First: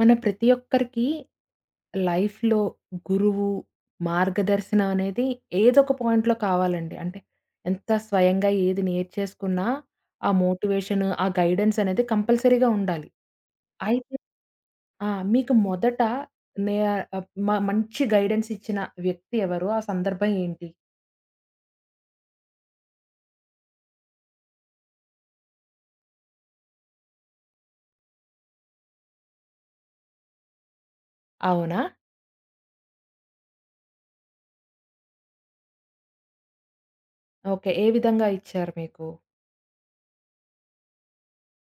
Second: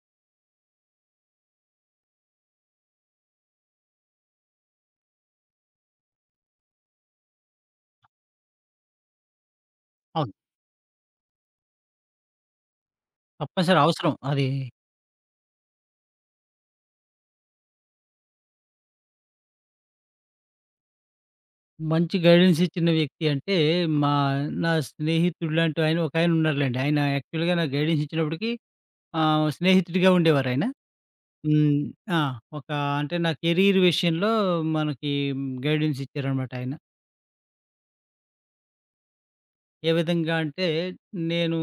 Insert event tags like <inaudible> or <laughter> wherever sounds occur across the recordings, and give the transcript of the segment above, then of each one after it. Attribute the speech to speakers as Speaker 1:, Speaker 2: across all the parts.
Speaker 1: మన ప్రతి ఒక్కరికి లైఫ్‌లో గురువు, మార్గదర్శనం అనేది ఏదో ఒక పాయింట్‌లో కావాలండి. అంటే ఎంత స్వయంగా ఏది నేర్చేసుకున్నా ఆ
Speaker 2: అవును.
Speaker 1: మోటివేషన్, ఆ గైడెన్స్ అనేది కంపల్సరీగా ఉండాలి.
Speaker 2: తప్పనిసరి
Speaker 1: అయితే
Speaker 2: అవసరం. అది
Speaker 1: ఆ! మీకు మొదట నే ఆహ్, మ మంచి గైడెన్స్ ఇచ్చిన వ్యక్తి ఎవరు? ఆ సందర్భం ఏంటి?
Speaker 2: మంచి గైడెన్స్ ఇచ్చిన వ్యక్తి అంటే, మా నా స్నేహితుడు లాంటి ఆయన ఒకాయన ఉన్నారులెండి. ఆయన యాక్చువల్‌గా నాకు గైడెన్స్ ఇచ్చినప్పటికి స్నేహితుడిగా ఉండేవారాయన. హ్మ్.
Speaker 1: అవునా?
Speaker 2: ఆ! ఒక అంటే నా కెరీర్ విషయంలో మనకి గైడెన్స్ ఇచ్చారనమాట ఆయన.
Speaker 1: ఓకే. ఏ విధంగా ఇచ్చారు మీకు?
Speaker 2: ఏ విధంగా అంటే, నేను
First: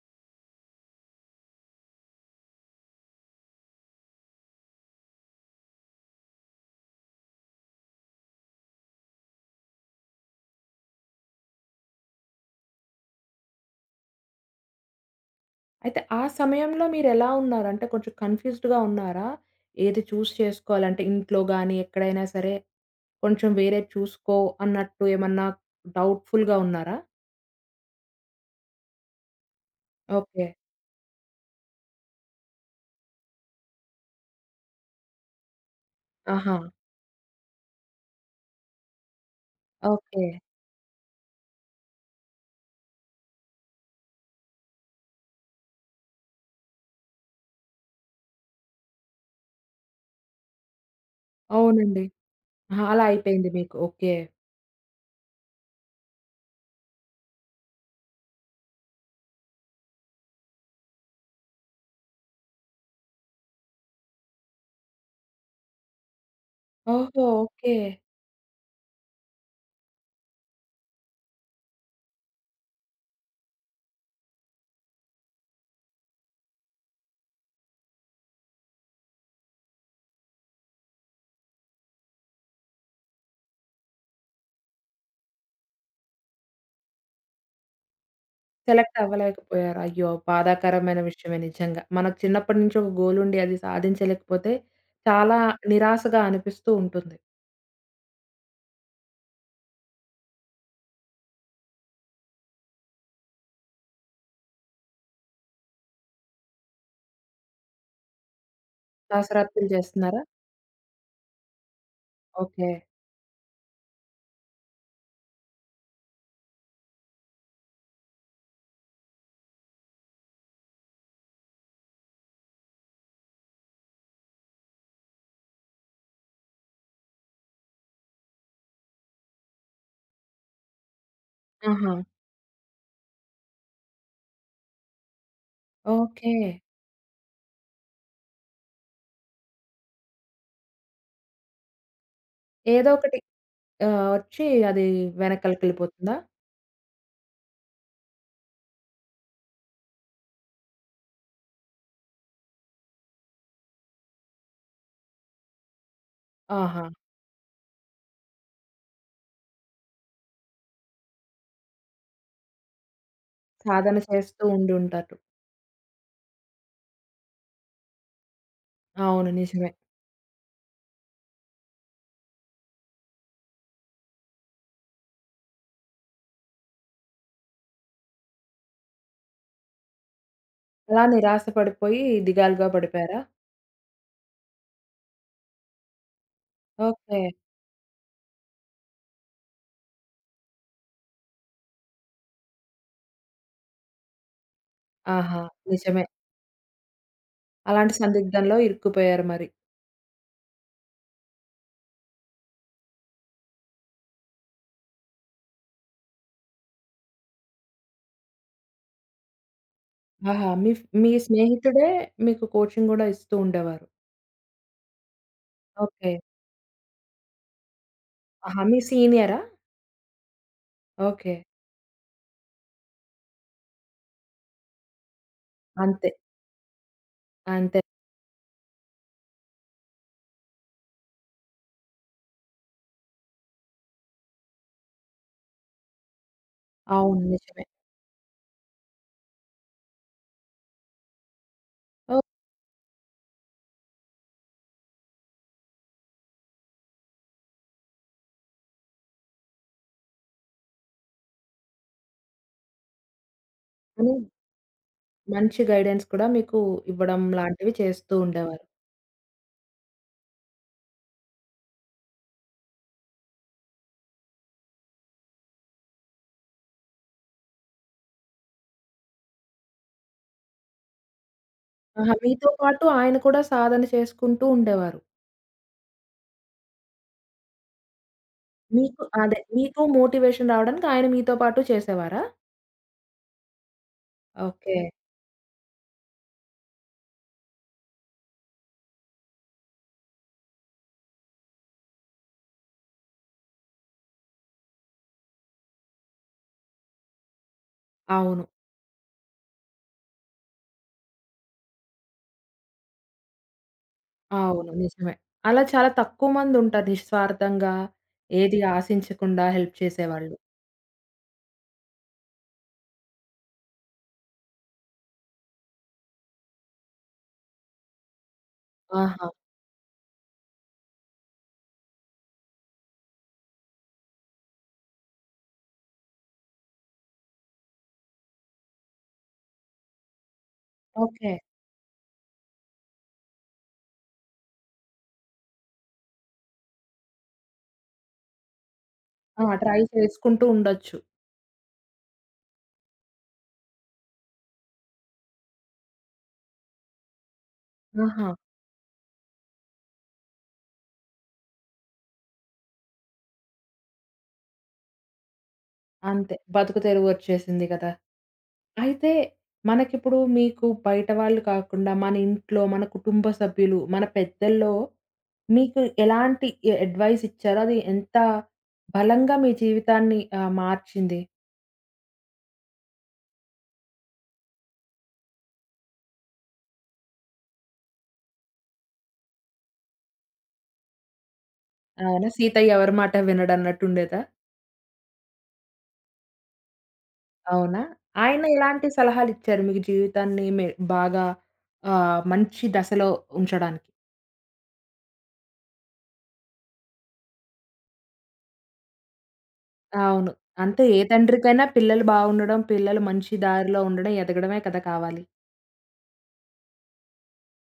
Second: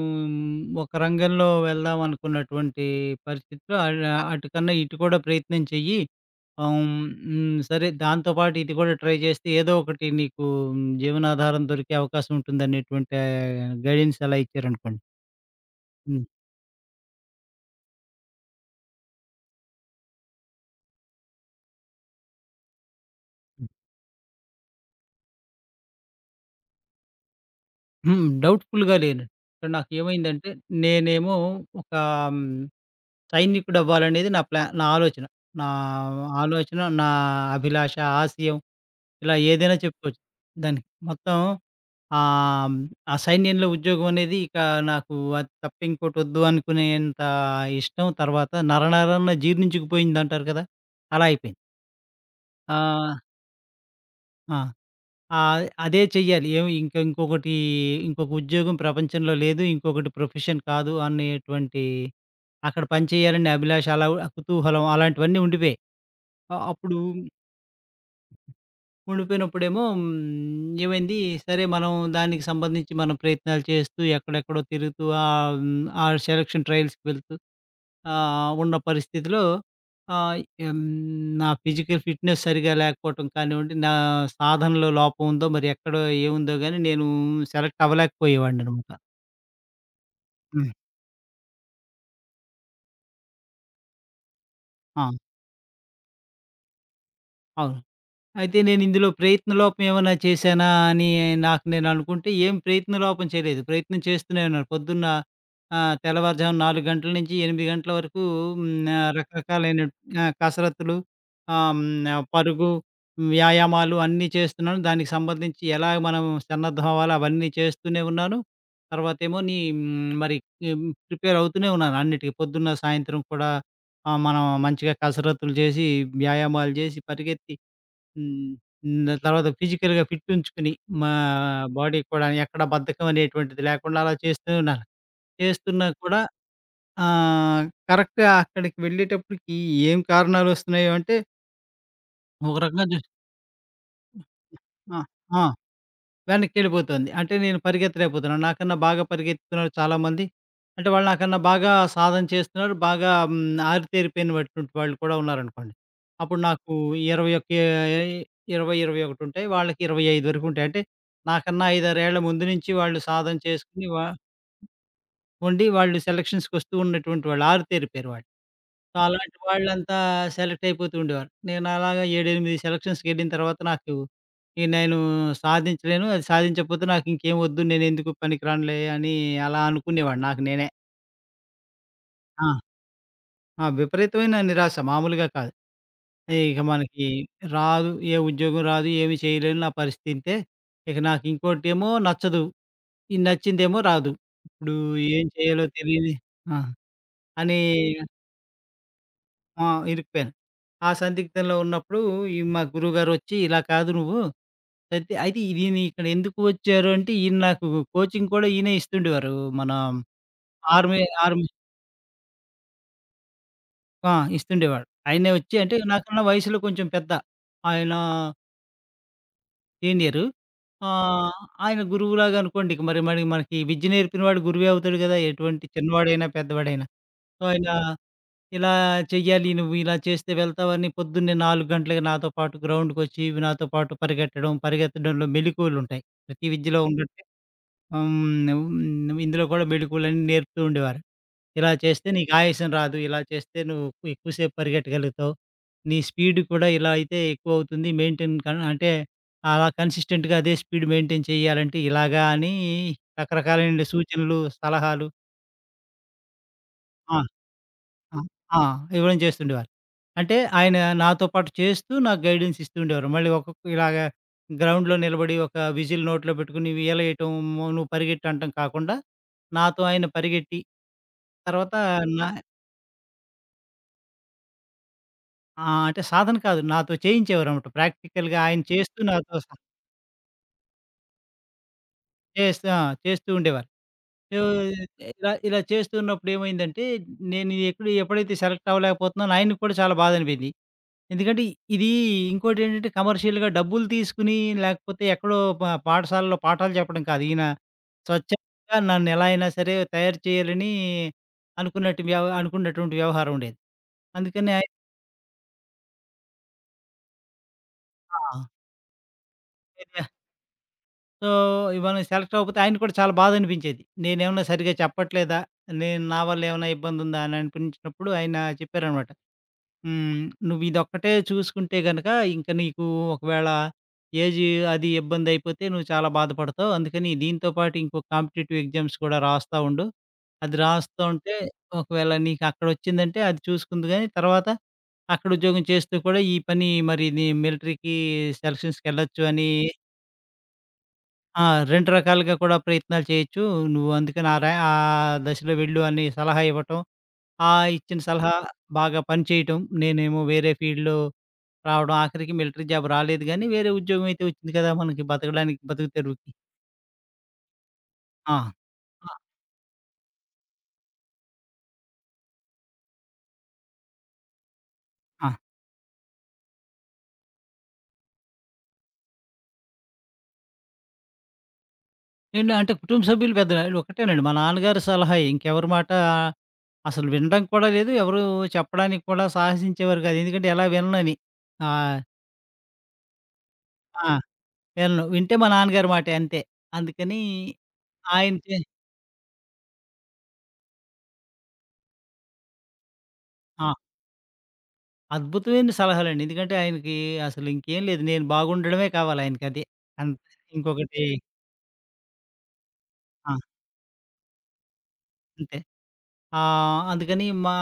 Speaker 2: ఒక రంగంలో వెళ్దాం అనుకున్నటువంటి పరిస్థితిలో అటు కన్నా ఇటు కూడా ప్రయత్నం చెయ్యి. ఆహ్, హ్మ్. సరే దాంతో పాటు ఇది కూడా ట్రై చేస్తే ఏదో ఒకటి నీకు జీవనాధారం దొరికే అవకాశం ఉంటుందనేటువంటి గైడెన్స్ అలా ఇచ్చారనుకోండి.
Speaker 1: అయితే ఆ
Speaker 2: హ్మ్.
Speaker 1: సమయంలో మీరెలా ఉన్నారు? అంటే కొంచెం కన్‌ఫ్యూజ్డ్‌గా ఉన్నారా? ఏది చూస్ చేసుకోవాలంటే ఇంట్లో గాని, ఎక్కడైనా సరే కొంచెం వేరేది చూసుకో అన్నట్టు ఏమన్నా డౌట్‌ఫుల్‌గా ఉన్నారా?
Speaker 2: హ్మ్. డౌట్‌ఫుల్‌గా లేను. ఇక్కడ
Speaker 1: ఓకే.
Speaker 2: నాకేమైందంటే నేనేమో ఒక హ్మ్, సైనికుడవ్వాలనేది నా ఆలోచన. నా
Speaker 1: ఆహా!
Speaker 2: ఆలోచన, నా అభిలాష, ఆశయం. ఇలా ఏదైనా చెప్పుకోవచ్చు.
Speaker 1: ఓకే.
Speaker 2: దానికి మొత్తం ఆహ్, ఆ సైన్యంలో ఉద్యోగం అనేది ఇక నాకు అది తప్ప ఇంకోటి వద్దు అనుకునేంత ఇష్టం. తర్వాత నరనరాన జీర్ణించుకుపోయిందంటారు కదా! అలా అయిపోయింది.
Speaker 1: అవునండి. ఆహా! అలా
Speaker 2: ఆహ్,
Speaker 1: అయిపోయింది మీకు. ఓకే.
Speaker 2: ఆ! అదే చెయ్యాలి. ఏమి ఇంక ఇంకొకటి ఇంకొక ఉద్యోగం ప్రపంచంలో లేదు. ఇంకొకటి ప్రొఫెషన్ కాదు అనేటువంటి అక్కడ పని చేయాలనే అభిలాష అలా కుతూహలం అలాంటివన్నీ ఉండిపోయాయి. అప్పుడు
Speaker 1: ఓహో! ఓకే.
Speaker 2: ఉండిపోయినప్పుడేమో ఏమైంది, సరే మనం దానికి సంబంధించి మనం ప్రయత్నాలు చేస్తూ, ఎక్కడెక్కడో తిరుగుతూ ఆ సెలక్షన్ ట్రయల్స్‌కి వెళ్తూ ఉన్న పరిస్థితిలో ఆహ్, హ్మ్, నా ఫిజికల్ ఫిట్‌నెస్ సరిగ్గా లేకపోవటం కానివ్వండి, నా సాధనలో లోపం ఉందో మరి ఎక్కడో ఏముందో గానీ నేను సెలెక్ట్ అవ్వలేకపోయేవాడిననమాట.
Speaker 1: సెలెక్ట్ అవ్వలేకపోయారు. అయ్యో!
Speaker 2: హ్మ్.
Speaker 1: బాధాకరమైన విషయమే నిజంగా. మనకు చిన్నప్పటి నుంచి ఒక గోల్ ఉండి అది సాధించలేకపోతే
Speaker 2: ఆ!
Speaker 1: చాలా నిరాశగా అనిపిస్తూ ఉంటుంది.
Speaker 2: అవును. అయితే నేనిందులో ప్రయత్నలోపం ఏమన్నా చేశానా అని నాకు నేననుకుంటే, ఏం ప్రయత్నలోపం చేయలేదు. ప్రయత్నం చేస్తూనే ఉన్నాను. పొద్దున్న తెల్లవారుజామున 4 గంటల నుంచి 8 గంటల వరకు హ్మ్.
Speaker 1: దాసరత్తులు
Speaker 2: రకరకాలైన
Speaker 1: చేస్తున్నారా?
Speaker 2: కసరత్తులు ఆహ్, హ్మ్.
Speaker 1: ఓకే.
Speaker 2: పరుగు, వ్యాయామాలు అన్నీ చేస్తున్నాను. దానికి సంబంధించి ఎలా మనం సన్నద్ధం అవ్వాలో అవన్నీ చేస్తూనే ఉన్నాను. తర్వాతేమో నీ హ్మ్. మరి హ్మ్. ప్రిపేర్ అవుతూనే ఉన్నాను అన్నిటికి. పొద్దున్న, సాయంత్రం కూడా మనం మంచిగా కసరత్తులు చేసి, వ్యాయామాలు చేసి పరిగెత్తి హ్మ్. హ్మ్. దాని తర్వాత ఫిజికల్‌గా ఫిట్ ఉంచుకుని, మా
Speaker 1: ఆహా!
Speaker 2: బాడీ కూడా ఎక్కడ బద్ధకం అనేటువంటిది లేకుండా అలా చేస్తూ ఉన్నాను. చేస్తున్నా కూడా
Speaker 1: ఓకే.
Speaker 2: ఆహ్, కరెక్ట్‌గా అక్కడికి వెళ్ళేటప్పటికి ఏం కారణాలొస్తున్నాయో అంటే, ఒక రకంగా
Speaker 1: ఏదో ఒకటి వచ్చి అది
Speaker 2: ఆ! ఆ!
Speaker 1: వెనకాలకెళ్ళిపోతుందా?
Speaker 2: వెనక్కెళ్ళిపోతుంది. అంటే నేను పరిగెత్తలేకపోతున్నాను. నాకన్నా బాగా పరిగెత్తుతున్నారు చాలామంది. అంటే వాళ్ళు నాకన్నా బాగా సాధన చేస్తున్నారు. బాగా ఆరితేరిపోయినటువంటి వాళ్ళు కూడా ఉన్నారనుకోండి. అప్పుడు నాకు
Speaker 1: ఆహా!
Speaker 2: 21 20, 21 ఉంటాయి. వాళ్ళకి 25 వరకు ఉంటాయి. అంటే నాకన్నా 5, 6 ఏళ్ల ముందు నుంచి వాళ్ళు సాధన చేసుకొని
Speaker 1: సాధన చేస్తూ ఉండుంటారు.
Speaker 2: ఉండి వాళ్ళు సెలక్షన్స్‌కొస్తూ ఉన్నటువంటి వాళ్ళు. ఆరితేరిపోయారు వాళ్ళు. సో,
Speaker 1: అవును.
Speaker 2: అలాంటి
Speaker 1: నిజమే.
Speaker 2: వాళ్ళంతా సెలెక్ట్ అయిపోతూ ఉండేవారు. నేను అలాగా 7, 8 సెలక్షన్స్‌కెళ్ళిన తర్వాత నాకు ఇక నేను సాధించలేను. అది సాధించకపోతే నాకు ఇంకేం వద్దు. నేనెందుకు పనికిరానులే అని అలా అనుకునేవాడిని నాకు నేనే.
Speaker 1: అలా నిరాశ పడిపోయి
Speaker 2: ఆ!
Speaker 1: దిగాలుగా పడిపోయారా?
Speaker 2: ఆ! విపరీతమైన నిరాశ మామూలుగా కాదు. ఇక మనకి
Speaker 1: ఓకే.
Speaker 2: రాదు, ఏ ఉద్యోగం రాదు, ఏమి చేయలేను నా పరిస్థితి ఇంతే. ఇక నాకు ఇంకోటేమో నచ్చదు. ఈ నచ్చిందేమో రాదు. ఇప్పుడు ఏం
Speaker 1: ఆహా!
Speaker 2: చేయాలో
Speaker 1: నిజమే.
Speaker 2: తెలియదు. ఆ! అని
Speaker 1: అలాంటి సందిగ్ధంలో ఇరుక్కుపోయారు మరి.
Speaker 2: ఆ! ఇరుక్కుపోయాను. ఆ సందిగ్ధంలో ఉన్నప్పుడు ఈ మా గురువుగారొచ్చి, "ఇలా కాదు నువ్వు". అయితే అయితే ఈయన ఇక్కడ ఎందుకు వచ్చారు అంటే, ఈయన నాకు కోచింగ్ కూడా ఈయనే ఇస్తుండేవారు. మన
Speaker 1: ఆహా!
Speaker 2: ఆర్మీ
Speaker 1: మీ
Speaker 2: ఆర్మీ
Speaker 1: స్నేహితుడే మీకు కోచింగ్ గూడా ఇస్తూ ఉండేవారు.
Speaker 2: ఆ! ఇస్తుండేవాడు. ఆయనే వచ్చి అంటే
Speaker 1: ఓకే.
Speaker 2: నాకన్నా వయసులో కొంచెం పెద్ద. ఆయన
Speaker 1: ఆహా! మీ సీనియరా?
Speaker 2: సీనియరు.
Speaker 1: ఓకే.
Speaker 2: ఆహ్, ఆయన గురువులాగా అనుకోండి. ఇక మరి మరి మనకి విద్య నేర్పినవాడు గురువే అవుతాడు కదా! ఎటువంటి
Speaker 1: అంతే.
Speaker 2: చిన్నవాడైనా, పెద్దవాడైనా. సో, ఆయన
Speaker 1: అంతే.
Speaker 2: ఇలా చెయ్యాలి నువ్వు ఇలా చేస్తే వెళ్తావని పొద్దున్నే 4 గంటలకి నాతో పాటు గ్రౌండ్‌కొచ్చి ఇవి నాతో పాటు పరిగెత్తడం, పరిగెత్తడంలో మెళకువలుంటాయి. ప్రతి విద్యలో
Speaker 1: అవును.
Speaker 2: ఉన్నట్టే
Speaker 1: నిజమే.
Speaker 2: హ్మ్, హ్మ్, ఇందులో కూడా మెళకువలన్నీ నేర్పుతూ ఉండేవారు. ఇలా చేస్తే
Speaker 1: ఓహ్!
Speaker 2: నీకు ఆయాసం రాదు. ఇలా చేస్తే నువ్వు ఎక్కువసేపు పరిగెట్టగలుగుతావు. నీ స్పీడ్ కూడా ఇలా అయితే ఎక్కువవుతుంది. మెయింటైన్ కన్ అంటే అలా కన్సిస్టెంట్‌గా అదే స్పీడ్ మెయింటైన్ చేయాలంటే ఇలాగా అని రకరకాలైన
Speaker 1: కానీ
Speaker 2: సూచనలు, సలహాలు.
Speaker 1: మంచి గైడెన్స్ కూడా మీకు ఇవ్వడం
Speaker 2: ఆ!
Speaker 1: లాంటివి చేస్తూ
Speaker 2: ఆ! ఆ!
Speaker 1: ఉండేవారు.
Speaker 2: ఇవ్వడం చేస్తుండేవారు. అంటే ఆయన నాతో పాటు చేస్తూ నాకు గైడెన్స్ ఇస్తూ ఉండేవారు. మళ్ళీ ఒక్కొక్క ఇలాగా గ్రౌండ్‌లో నిలబడి ఒక విజిల్ నోట్లో పెట్టుకొని ఉయ్యాలేయటం, నువ్వు పరిగెట్టు అనటం కాకుండా నాతో ఆయన పరిగెట్టి తర్వాత
Speaker 1: ఆహా!
Speaker 2: నా
Speaker 1: మీతో పాటు ఆయన కూడా సాధన చేసుకుంటూ ఉండేవారు.
Speaker 2: ఆ! అంటే సాధన కాదు. నాతో చేయించేవారన్నమాట. ప్రాక్టికల్‌గా ఆయన చేస్తూ
Speaker 1: మీకు
Speaker 2: నాతో
Speaker 1: అదే.
Speaker 2: సహా
Speaker 1: మీకు మోటివేషన్ రావడానికి ఆయన మీతో పాటు చేసేవారా?
Speaker 2: చేస్తూ ఆ! చేస్తూ ఉండేవారు. So,
Speaker 1: okay.
Speaker 2: ఇలా ఇలా చేస్తున్నప్పుడు ఏమైందంటే, నేను ఎప్పుడైతే సెలెక్ట్ అవ్వలేకపోతున్నానో ఆయనకి కూడా చాలా బాధ అనిపింది. ఎందుకంటే ఇది ఇంకోటేంటంటే కమర్షియల్‌గా డబ్బులు తీసుకొని, లేకపోతే ఎక్కడో పాఠశాలలో పాఠాలు చెప్పడం కాదు. ఈయన
Speaker 1: అవును.
Speaker 2: స్వచ్ఛంగా నన్ను ఎలా అయినా సరే తయారు చేయాలని అనుకున్నట్టు వ్యవ అనుకున్నటువంటి వ్యవహారం ఉండేది. అందుకని
Speaker 1: అవును.
Speaker 2: ఆయన
Speaker 1: నిజమే. అలా చాలా తక్కువ మందుంటారు నిస్వార్థంగా,
Speaker 2: ఆ!
Speaker 1: ఏది ఆశించకుండా హెల్ప్ చేసేవాళ్ళు.
Speaker 2: సో, మనం సెలెక్ట్ అవ్వకపోతే ఆయనకి కూడా చాలా బాధ అనిపించేది. నేనేమన్నా సరిగ్గా చెప్పట్లేదా? నేను నా వల్ల ఏమైనా ఇబ్బంది ఉందా? అని అనిపించినప్పుడు ఆయన చెప్పారనమాట.
Speaker 1: ఆహా!
Speaker 2: హ్మ్. నువ్విదొక్కటే చూసుకుంటే గనక, ఇంక నీకు ఒకవేళ ఏజీ అది ఇబ్బందయిపోతే నువ్వు చాలా బాధపడతావు. అందుకని దీంతో పాటు ఇంకో కాంపిటీటివ్ ఎగ్జామ్స్ కూడా రాస్తా ఉండు. అది రాస్తా
Speaker 1: ఓకే.
Speaker 2: ఉంటే ఒకవేళ నీకక్కడొచ్చిందంటే అది చూసుకుందు గానీ, తర్వాత అక్కడ ఉద్యోగం చేస్తూ కూడా ఈ పని మరి నీ మిలిటరీకి సెలక్షన్స్‌కెళ్ళొచ్చు అని
Speaker 1: ఆ! ట్రై చేసుకుంటూ ఉండొచ్చు.
Speaker 2: ఆ! 2 రకాలుగా కూడా ప్రయత్నాలు చేయొచ్చు. నువ్వు అందుకని ఆ దశలో వెళ్ళు అని సలహా ఇవ్వటం. ఆ ఇచ్చిన
Speaker 1: ఆహా!
Speaker 2: సలహా బాగా పనిచేయటం. నేనేమో వేరే ఫీల్డ్‌లో రావడం. ఆఖరికి మిలిటరీ జాబ్ రాలేదు గానీ, వేరే ఉద్యోగం అయితే వచ్చింది కదా! మనకి బతకడానికి బతుకు తెరువుకి.
Speaker 1: అంతే. బతుకు తెరువు వచ్చేసింది కదా!
Speaker 2: ఆ! ఆ!
Speaker 1: అయితే మనకిప్పుడు మీకు బయట వాళ్ళు కాకుండా, మన ఇంట్లో, మన కుటుంబ సభ్యులు, మన పెద్దల్లో
Speaker 2: ఆ!
Speaker 1: మీకు ఎలాంటి అడ్వైస్ ఇచ్చారు? అది ఎంత బలంగా మీ జీవితాన్ని మార్చింది?
Speaker 2: ఏండి అంటే కుటుంబ సభ్యులు పెద్ద ఒకటేనండి. మా నాన్నగారి సలహాయే. ఇంకెవరి మాట అసలు వినడం కూడా లేదు. ఎవరు చెప్పడానికి కూడా సాహసించేవారు కాదు. ఎందుకంటే ఎలా విననని. ఆహ్,
Speaker 1: అవునా? 'సీతయ్య ఎవరి మాట వినడన్నట్టు'
Speaker 2: ఆ!
Speaker 1: ఉండేదా?
Speaker 2: వినను. వింటే మా నాన్నగారి మాటే అంతే. అందుకని
Speaker 1: అవునా?
Speaker 2: ఆయన
Speaker 1: ఆయన ఎలాంటి సలహాలిచ్చారు మీకు జీవితాన్ని బాగా మంచి దశలో
Speaker 2: ఆ!
Speaker 1: ఉంచడానికి?
Speaker 2: అద్భుతమైన సలహాలండి. ఎందుకంటే ఆయనకి అసలు ఇంకేం లేదు. నేను బాగుండడమే కావాలి ఆయనకదే. అంతే
Speaker 1: అవును. అంతే ఏ
Speaker 2: ఇంకొకటి
Speaker 1: తండ్రికైనా పిల్లలు బాగుండడం, పిల్లలు
Speaker 2: ఆ!
Speaker 1: మంచి దారిలో ఉండడం, ఎదగడమే కదా కావాలి.
Speaker 2: అంతే. అందుకని మా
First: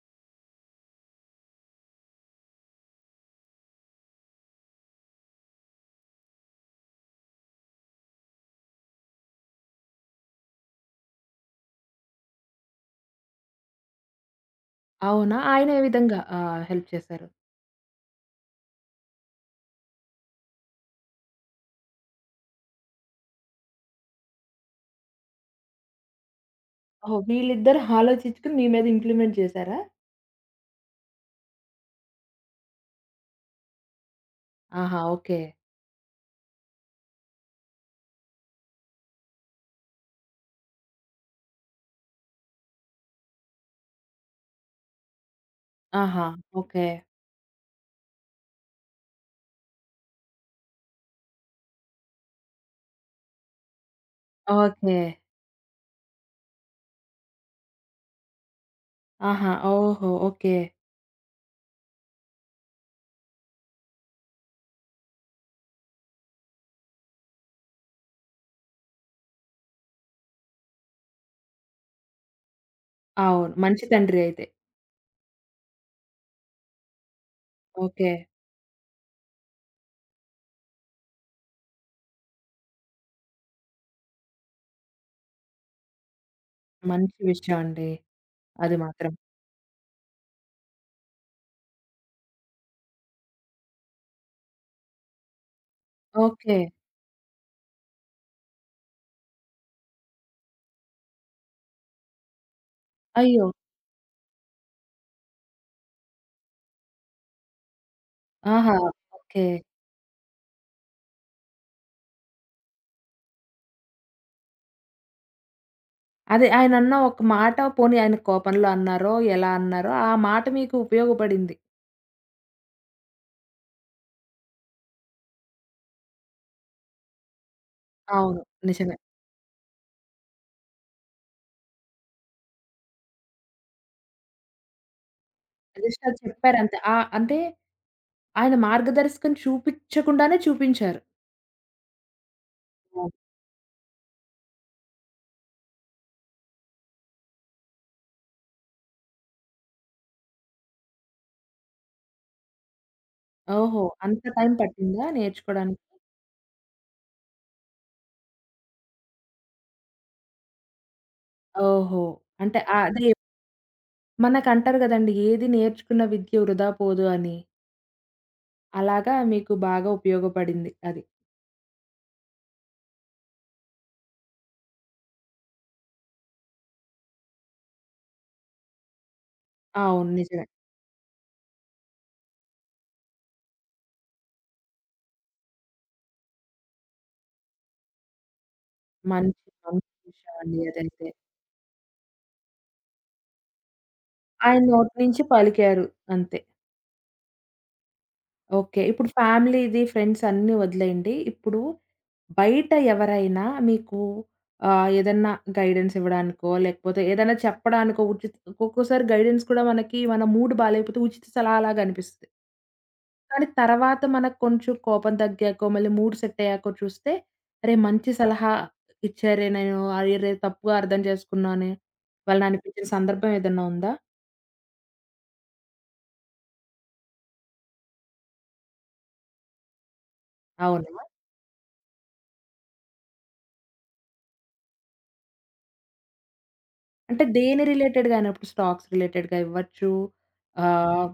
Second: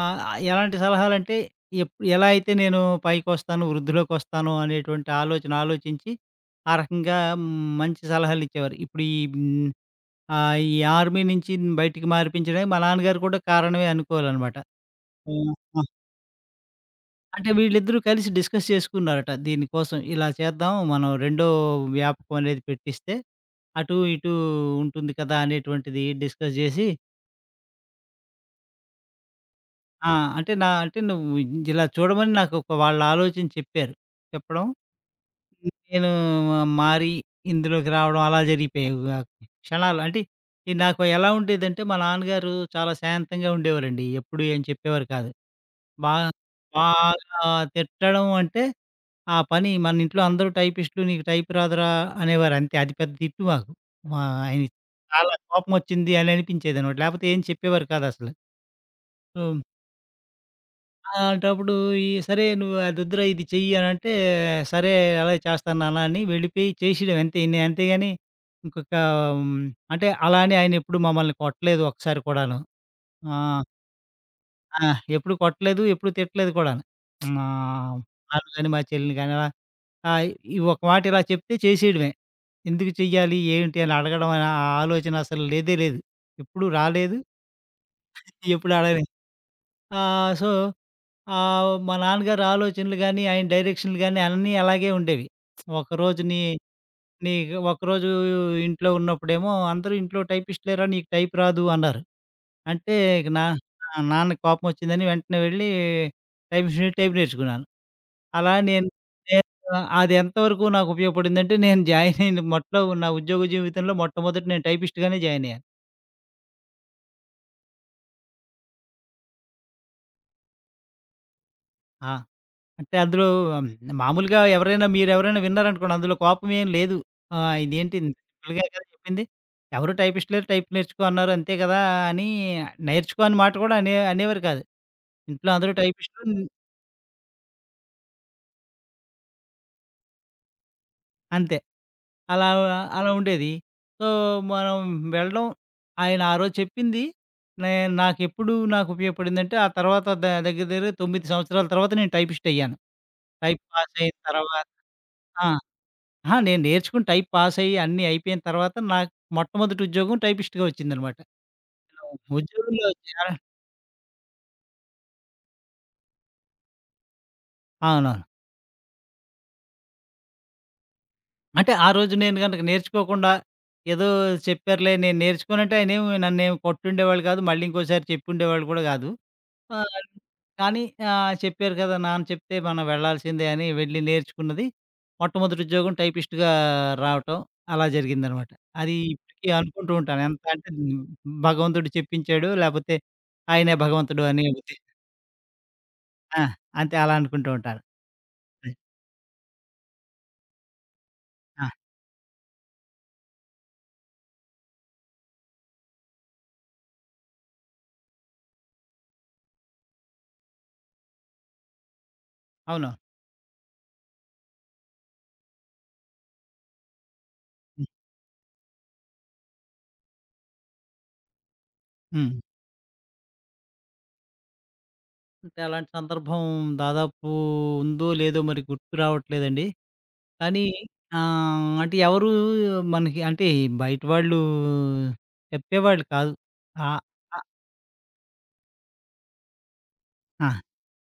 Speaker 2: ఎలాంటి సలహాలంటే, ఎలా అయితే నేను పైకొస్తాను, వృద్ధిలోకొస్తాను అనేటువంటి ఆలోచన ఆలోచించి, ఆ రకంగా మంచి సలహాలిచ్చేవారు. ఇప్పుడు ఈ ఈ ఆర్మీ నుంచి బయటికి మార్పించడానికి మా నాన్నగారు కూడా కారణమే అనుకోవాలనమాట.
Speaker 1: అవునా?
Speaker 2: హ్మ్.
Speaker 1: ఆయన
Speaker 2: ఆ!
Speaker 1: ఏ విధంగా హెల్ప్ చేశారు?
Speaker 2: అంటే వీళ్ళిద్దరూ కలిసి డిస్కస్ చేసుకున్నారట. దీనికోసం ఇలా చేద్దాం, మనం రెండో వ్యాపకం అనేది పెట్టిస్తే, అటు ఇటు ఉంటుంది కదా! అనేటువంటిది డిస్కస్ జేసి
Speaker 1: ఓహ్! వీళ్ళిద్దరు ఆలోచించుకొని మీ మీద ఇంప్లిమెంట్ చేశారా?
Speaker 2: ఆ! అంటే నువ్వు ఇలా చూడమని నాకు ఒక వాళ్ళ ఆలోచన చెప్పారు. చెప్పడం
Speaker 1: ఆహా! ఓకే.
Speaker 2: నేను మారి ఇందులోకి రావడం అలా జరిగిపోయాయి ఆ క్షణాలు. అంటే ఇది నాకు ఎలా ఉండేదంటే మా నాన్నగారు చాలా శాంతంగా ఉండేవారండి. ఎప్పుడు ఏం చెప్పేవారు కాదు. బా
Speaker 1: ఆహా! ఓకే.
Speaker 2: బాగా తిట్టడం అంటే ఆ పని మన ఇంట్లో అందరూ టైపిస్టులు నీకు టైప్ రాదురా అనేవారు అంతే. అది పెద్ద తిట్టు మాకు. మా ఆయనకి
Speaker 1: ఓకే.
Speaker 2: చాలా కోపమొచ్చింది అని అనిపించేదనమాట. లేకపోతే ఏం చెప్పేవారు కాదసలు. సో
Speaker 1: ఆహా! ఓహో! ఓకే.
Speaker 2: అలాంటప్పుడు ఈ సరే నువ్వు అదొద్దురా ఇది చెయ్యి అనంటే, సరే అలాగే చేస్తాను నాన్న అని వెళ్ళిపోయి చేసేయడం అంతే. అంతేగాని ఇంకొక హ్మ్, అంటే అలా అని ఆయన ఎప్పుడు మమ్మల్ని కొట్టలేదు ఒక్కసారి కూడాను.
Speaker 1: అవును.
Speaker 2: ఆహ్,
Speaker 1: మంచి తండ్రి అయితే.
Speaker 2: ఆ! ఎప్పుడు కొట్టలేదు, ఎప్పుడు తిట్టలేదు కూడాను. మా
Speaker 1: ఓకే.
Speaker 2: నన్ను గాని, మా చెల్లిని గాని అలా ఆహ్, ఈ ఒక మాట ఇలా చెప్తే చేసేయడమే. ఎందుకు చెయ్యాలి, ఏంటి అని అడగడం అనే ఆ ఆలోచన అసలు లేదే లేదు. ఎప్పుడు రాలేదు,
Speaker 1: మంచి విషయం అండి.
Speaker 2: ఎప్పుడు
Speaker 1: అది
Speaker 2: అడగలేదు.
Speaker 1: మాత్రం.
Speaker 2: సో, మా నాన్నగారి ఆలోచనలు గాని, ఆయన డైరెక్షన్‌లు గాని అన్నీ అలాగే ఉండేవి. ఒకరోజు నీ
Speaker 1: ఓకే.
Speaker 2: నీకు ఒకరోజు ఇంట్లో ఉన్నప్పుడేమో అందరూ ఇంట్లో టైపిస్ట్ లేరా నీకు టైప్ రాదు అన్నారు. అంటే ఇక నా
Speaker 1: అయ్యో!
Speaker 2: ఆ! నాన్నకి కోపం వచ్చిందని వెంటనే వెళ్ళి టైపిస్ట్ నుండి టైప్ నేర్చుకున్నాను. అలా
Speaker 1: ఆహా!
Speaker 2: నేను
Speaker 1: ఓకే.
Speaker 2: నేను అది ఎంతవరకు నాకు ఉపయోగపడిందంటే నేను జాయిన్ అయిన మొట్టలో నా ఉద్యోగ జీవితంలో మొట్టమొదట నేను టైపిస్ట్‌గానే జాయిన్ అయ్యాను.
Speaker 1: అదే ఆయనన్న ఒక మాట పోనీ ఆయన కోపంలో అన్నారో, ఎలా అన్నారో ఆ మాట మీకు ఉపయోగపడింది.
Speaker 2: ఆ! అంటే అందులో హ్మ్, మామూలుగా ఎవరైనా మీరెవరైనా విన్నారనుకోండి, అందులో కోపమేం లేదు. ఆ! ఇదేంటి ఇంత
Speaker 1: అవును.
Speaker 2: సింపుల్‌గా కదా
Speaker 1: నిజమే.
Speaker 2: చెప్పింది. ఎవరు టైపిస్ట్‌లే టైప్ నేర్చుకో అన్నారు అంతే కదా! అని నేర్చుకో అని మాట కూడా అనేవారు కాదు. ఇంట్లో అందరూ
Speaker 1: జస్ట్ అది
Speaker 2: టైపిస్టులు
Speaker 1: చెప్పారంతే. అంటే ఆయన మార్గదర్శకం చూపించకుండానే చూపించారు.
Speaker 2: అంతే. అలా
Speaker 1: అవును.
Speaker 2: అలా ఉండేది. సో, మనం వెళ్ళడం ఆయన ఆ రోజు చెప్పింది నే నాకెప్పుడు నాకు ఉపయోగపడిందంటే, ఆ తర్వాత దగ్గర దగ్గర 9 సంవత్సరాల తర్వాత నేను టైపిస్ట్ అయ్యాను. టైప్
Speaker 1: ఓహో!
Speaker 2: పాస్ అయిన
Speaker 1: అంత టైం
Speaker 2: తర్వాత
Speaker 1: పట్టిందా
Speaker 2: ఆ!
Speaker 1: నేర్చుకోడానికి?
Speaker 2: అహా! నేను నేర్చుకుని టైప్ పాస్ అయ్యి అన్నీ అయిపోయిన తర్వాత నాకు మొట్టమొదటి ఉద్యోగం టైపిస్ట్‌గా వచ్చిందనమాట.
Speaker 1: ఓహో! అంటే
Speaker 2: ఉద్యోగంలో
Speaker 1: అదే
Speaker 2: చేర
Speaker 1: మనకంటారు గదండీ! ఏది నేర్చుకున్న విద్య వృధా పోదు అని.
Speaker 2: అవునవును.
Speaker 1: అలాగా మీకు బాగా ఉపయోగపడింది అది.
Speaker 2: అంటే ఆ రోజు నేను గనక నేర్చుకోకుండా ఏదో చెప్పారులే నేను నేర్చుకోనంటే ఆయనేమి నన్నేమి కొట్టుండేవాళ్ళు కాదు. మళ్ళీ ఇంకోసారి చెప్పుండేవాళ్ళు కూడా కాదు. ఆ!
Speaker 1: అవును. నిజమే.
Speaker 2: కానీ చెప్పారు కదా! నాన్న చెప్తే మనం వెళ్ళాల్సిందే అని వెళ్ళి నేర్చుకున్నది. మొట్టమొదటి ఉద్యోగం టైపిస్ట్‌గా రావటం అలా జరిగిందనమాట. అది
Speaker 1: మంచి,
Speaker 2: ఇప్పటికీ
Speaker 1: మంచి
Speaker 2: అనుకుంటూ ఉంటాను.
Speaker 1: విషయం
Speaker 2: ఎంత
Speaker 1: అండి
Speaker 2: అంటే
Speaker 1: అదైతే.
Speaker 2: భగవంతుడు చెప్పించాడు. లేపోతే ఆయనే భగవంతుడు అని
Speaker 1: ఆయన నోటి నుంచి పలికారు అంతే.
Speaker 2: ఆ! అంతే అలా అనుకుంటూ ఉంటాను. హ్మ్.
Speaker 1: ఓకే. ఇప్పుడు ఫ్యామిలీది, ఫ్రెండ్స్ అన్నీ వదిలేయండి. ఇప్పుడు
Speaker 2: ఆ!
Speaker 1: బయట ఎవరైనా మీకు ఏదన్నా గైడెన్స్ ఇవ్వడానికో, లేకపోతే ఏదైనా చెప్పడానికో ఉచిత ఒక్కొక్కసారి గైడెన్స్ కూడా మనకి మన మూడ్ బాలేకపోతే ఉచిత సలహాలాగా అనిపిస్తది.
Speaker 2: అవును.
Speaker 1: కానీ తర్వాత మనకు కొంచెం కోపం తగ్గాకో, మళ్ళీ మూడ్ సెట్ అయ్యాకో చూస్తే, అరే!
Speaker 2: హ్మ్.
Speaker 1: మంచి సలహా ఇచ్చారే నేను అరే! తప్పుగా అర్థం చేసుకున్నానే,
Speaker 2: హ్మ్.
Speaker 1: వాళ్ళని అనిపించిన సందర్భం ఏదన్నా ఉందా?
Speaker 2: అంటే అలాంటి సందర్భం దాదాపు ఉందో, లేదో మరి గుర్తు రావట్లేదండి. కానీ
Speaker 1: అవునా?
Speaker 2: అంటే ఎవరు మనకి అంటే బయట వాళ్ళు చెప్పేవాళ్ళు కాదు. ఆహ్,
Speaker 1: అంటే
Speaker 2: ఆహ్,
Speaker 1: దేని రిలేటెడ్‌గా అయినా ఇప్పుడు స్టాక్స్ రిలేటెడ్‌గా ఇవ్వచ్చు.
Speaker 2: ఆ!
Speaker 1: ఆహ్,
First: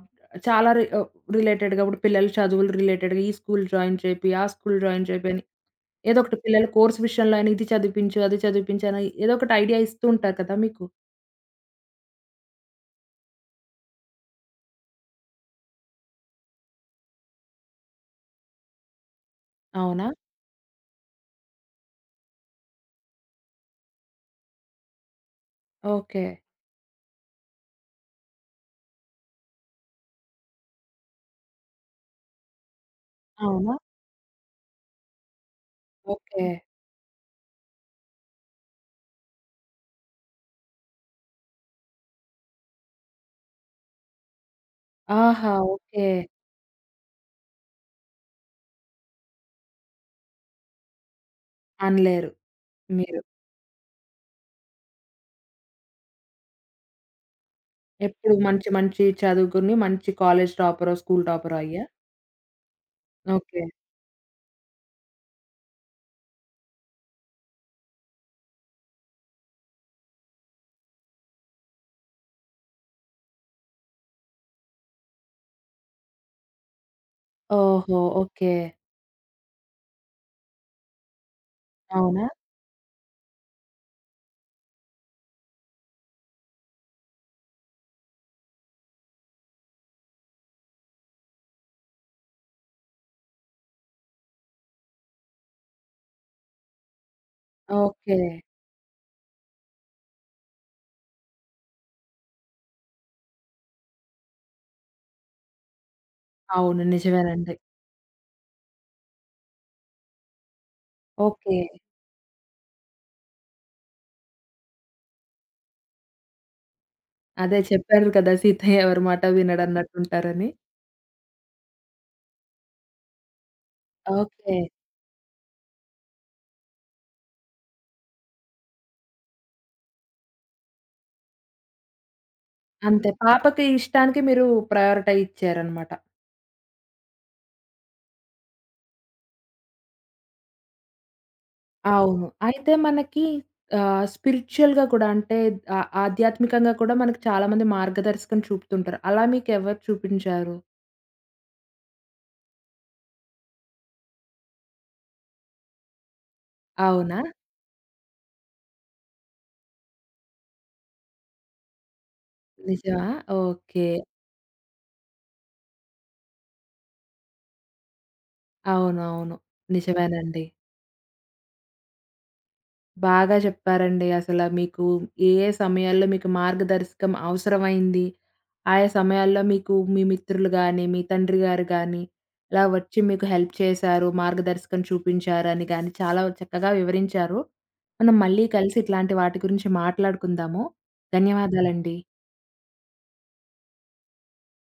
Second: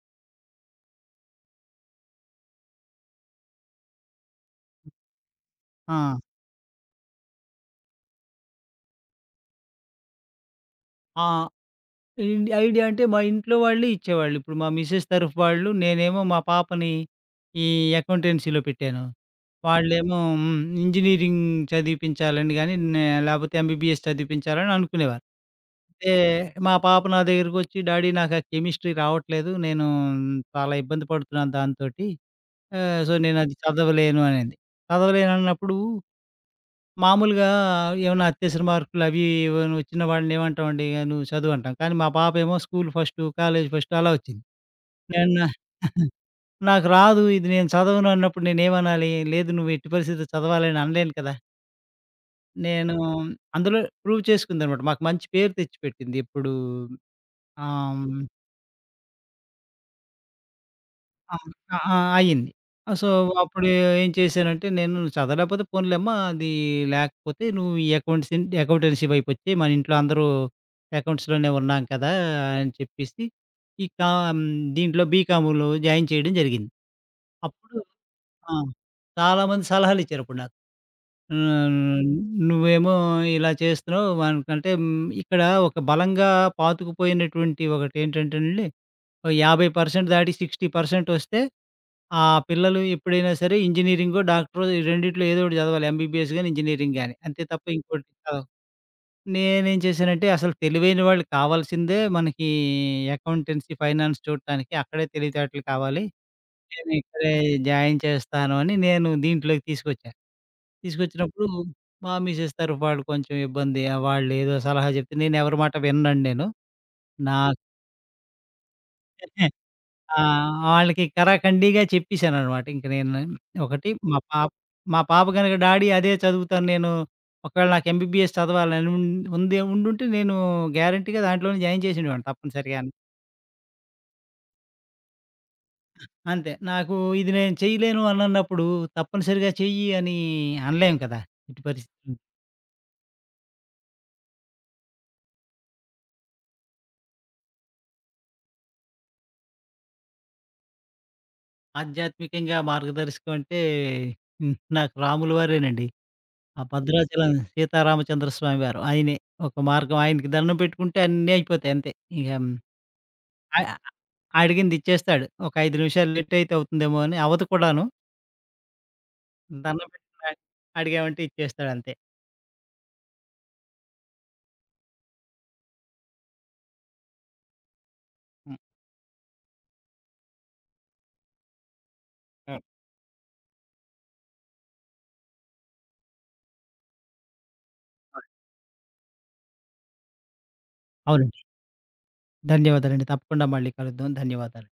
Speaker 1: చాలా రిలేటెడ్‌గా ఇప్పుడు పిల్లల చదువులు రిలేటెడ్‌గా ఈ స్కూల్ జాయిన్ చేపి, ఆ స్కూల్ జాయిన్ చేపి అని
Speaker 2: ఆ!
Speaker 1: ఏదో ఒకటి పిల్లల కోర్స్ విషయంలో అయినా ఇది చదివిపించు, అది చదివిపించు అని ఏదో ఒకటి ఐడియా ఇస్తూ ఉంటారు కదా మీకు.
Speaker 2: ఆ ఐడియా అంటే మా ఇంట్లో వాళ్ళే ఇచ్చేవాళ్ళు. ఇప్పుడు మా మిసెస్ తరఫు వాళ్ళు, నేనేమో మా పాపని ఈ అకౌంటెన్సీలో పెట్టాను.
Speaker 1: అవునా?
Speaker 2: వాళ్ళేమో ఇంజినీరింగ్ చదివిపించాలని గాని, లేకపోతే ఎంబీబీఎస్ చదివిపించాలని అనుకునేవారు. అయితే
Speaker 1: ఓకే.
Speaker 2: మా పాప నా దగ్గరకొచ్చి, "డాడీ నాకు ఆ కెమిస్ట్రీ రావట్లేదు. నేను చాలా ఇబ్బంది పడుతున్నాను దాంతోటి". సో, నేనది
Speaker 1: అవునా?
Speaker 2: చదవలేను అనేది. చదవలేను అన్నప్పుడు
Speaker 1: ఓకే.
Speaker 2: మామూలుగా ఏమన్నా అత్యవసర మార్కులు అవి ఏమైనా వచ్చిన వాళ్ళని ఏమంటామండి, ఇగ నువ్వు చదువు అంటాం. కానీ మా పాపేమో స్కూల్ ఫస్టు, కాలేజ్ ఫస్టు అలా వచ్చింది. నేను నా
Speaker 1: ఆహా! ఓకే.
Speaker 2: <laughs> నాకు రాదు ఇది నేను చదవను అన్నప్పుడు నేనేమనాలి? లేదు నువ్వు ఎట్టి పరిస్థితిలో చదవాలని అనలేను కదా!
Speaker 1: అనలేరు
Speaker 2: నేను
Speaker 1: మీరు.
Speaker 2: అందులో ప్రూవ్ చేసుకుందనమాట. మాకు మంచి పేరు తెచ్చిపెట్టింది ఎప్పుడు ఆహ్, హ్మ్.
Speaker 1: ఎప్పుడు మంచి మంచి చదువుకుని మంచి కాలేజ్ టాపరో, స్కూల్
Speaker 2: ఆ!
Speaker 1: టాపరో
Speaker 2: ఆ!
Speaker 1: అయ్యా?
Speaker 2: ఆ! అయింది. So,
Speaker 1: okay.
Speaker 2: అప్పుడు ఏం చేశానంటే నేను "నువ్వు చదవలేకపోతే పోనీలేమ్మా అది లేకపోతే నువ్వు ఈ అకౌంటెన్సీ వైపు వచ్చెయి. మన ఇంట్లో అందరూ అకౌంట్స్‌లోనే ఉన్నాం కదా!" అని చెప్పేసి ఈ కామ్ దీంట్లో బీకామ్‌లో జాయిన్ చేయడం జరిగింది. అప్పుడు
Speaker 1: ఓహో! ఓకే.
Speaker 2: ఆ! చాలామంది సలహాలిచ్చారప్పుడు నాకు. ఆహ్,
Speaker 1: అవునా?
Speaker 2: నువ్వేమో ఇలా చేస్తున్నావు మనకంటే ఇక్కడ ఒక బలంగా పాతుకుపోయినటువంటి ఒకటేంటంటేనండి, ఓ 50% దాటి 60% వస్తే ఆ పిల్లలు ఎప్పుడైనా సరే ఇంజినీరింగో, డాక్టరో ఈ రెండిట్లో ఏదో ఒకటి చదవాలి. ఎంబీబీఎస్ గాని, ఇంజినీరింగ్ గాని. అంతే తప్ప ఇంకోటి
Speaker 1: ఓకే.
Speaker 2: చదవ నేనేం చేశానంటే అసలు తెలివైన వాళ్ళు కావాల్సిందే మనకి అకౌంటెన్సీ, ఫైనాన్స్ చూడటానికి. అక్కడే తెలివితేటలు కావాలి.
Speaker 1: అవును.
Speaker 2: నేను ఇక్కడే
Speaker 1: నిజమేనండి.
Speaker 2: జాయిన్ చేస్తాను అని నేను దీంట్లోకి తీసుకొచ్చా. తీసుకొచ్చినప్పుడు
Speaker 1: ఓకే.
Speaker 2: మా మిసెస్ తరఫు వాళ్ళు కొంచెం ఇబ్బంది. వాళ్ళేదో సలహా చెప్తే నేనెవరి మాట విననండి నేను. నా
Speaker 1: అదే చెప్పారు కదా! సీతయ్య ఎవరి మాట
Speaker 2: <laughs> ఆ!
Speaker 1: వినడన్నట్టుంటారని.
Speaker 2: వాళ్ళకి కరాఖండిగా చెప్పేసాననమాట. ఇంక నేను ఒకటి
Speaker 1: ఓకే.
Speaker 2: మా పాప గనక డాడీ అదే చదువుతాను నేను ఒకవేళ నాకు ఎంబీబీఎస్ చదవాలని ఉంది ఉండుంటే నేను గ్యారంటీగా దాంట్లోనే జాయిన్ చేసేవాడిని తప్పనిసరిగాను.
Speaker 1: అంతే. పాపకి ఇష్టానికి మీరు ప్రయారిటీ ఇచ్చారనమాట.
Speaker 2: అంతే. నాకు ఇది నేను చేయలేను అనన్నప్పుడు తప్పనిసరిగా చెయ్యి అని అనలేం కదా! ఎట్టి పరిస్థితుల్లో.
Speaker 1: అవును. అయితే మనకి స్పిరిచ్యువల్‌గా కూడా అంటే ఆ ఆధ్యాత్మికంగా కూడా మనకు చాలా మంది మార్గదర్శకం చూపుతుంటారు. అలా మీకెవరు చూపించారు?
Speaker 2: ఆధ్యాత్మికంగా మార్గదర్శకం అంటే హ్మ్. నాకు రాముల వారేనండి. ఆ
Speaker 1: అవునా?
Speaker 2: భద్రాచలం సీతారామచంద్ర స్వామి వారు ఆయనే. ఒక మార్గం ఆయనకి దండం పెట్టుకుంటే అన్నీ అయిపోతాయి అంతే. ఇక
Speaker 1: నిజమా?
Speaker 2: అ
Speaker 1: ఓకే.
Speaker 2: అ అడిగింది ఇచ్చేస్తాడు. ఒక 5 నిమిషాలు లేట్ అయితే అవుతుందేమో అని అవ్వదు కూడాను.
Speaker 1: అవునవును.
Speaker 2: దండం పెట్టుకొని
Speaker 1: నిజమేనండి.
Speaker 2: అడిగామంటే ఇచ్చేస్తాడంతే.
Speaker 1: బాగా చెప్పారండి. అసల మీకు ఏ ఏ సమయాల్లో మీకు మార్గదర్శకం అవసరమైంది,
Speaker 2: హ్మ్.
Speaker 1: ఆయా సమయాల్లో మీకు మీ మిత్రులు గానీ, మీ తండ్రి గారు గానీ,
Speaker 2: హ్మ్.
Speaker 1: ఇలా వచ్చి మీకు హెల్ప్ చేశారు, మార్గదర్శకం చూపించారని గానీ, చాలా చక్కగా వివరించారు. మనం మళ్ళీ కలిసి ఇట్లాంటి వాటి గురించి మాట్లాడుకుందాము.
Speaker 2: అవునండి.
Speaker 1: ధన్యవాదాలండి.
Speaker 2: ధన్యవాదాలండి. తప్పకుండా మళ్ళీ కలుద్దాం. ధన్యవాదాలు.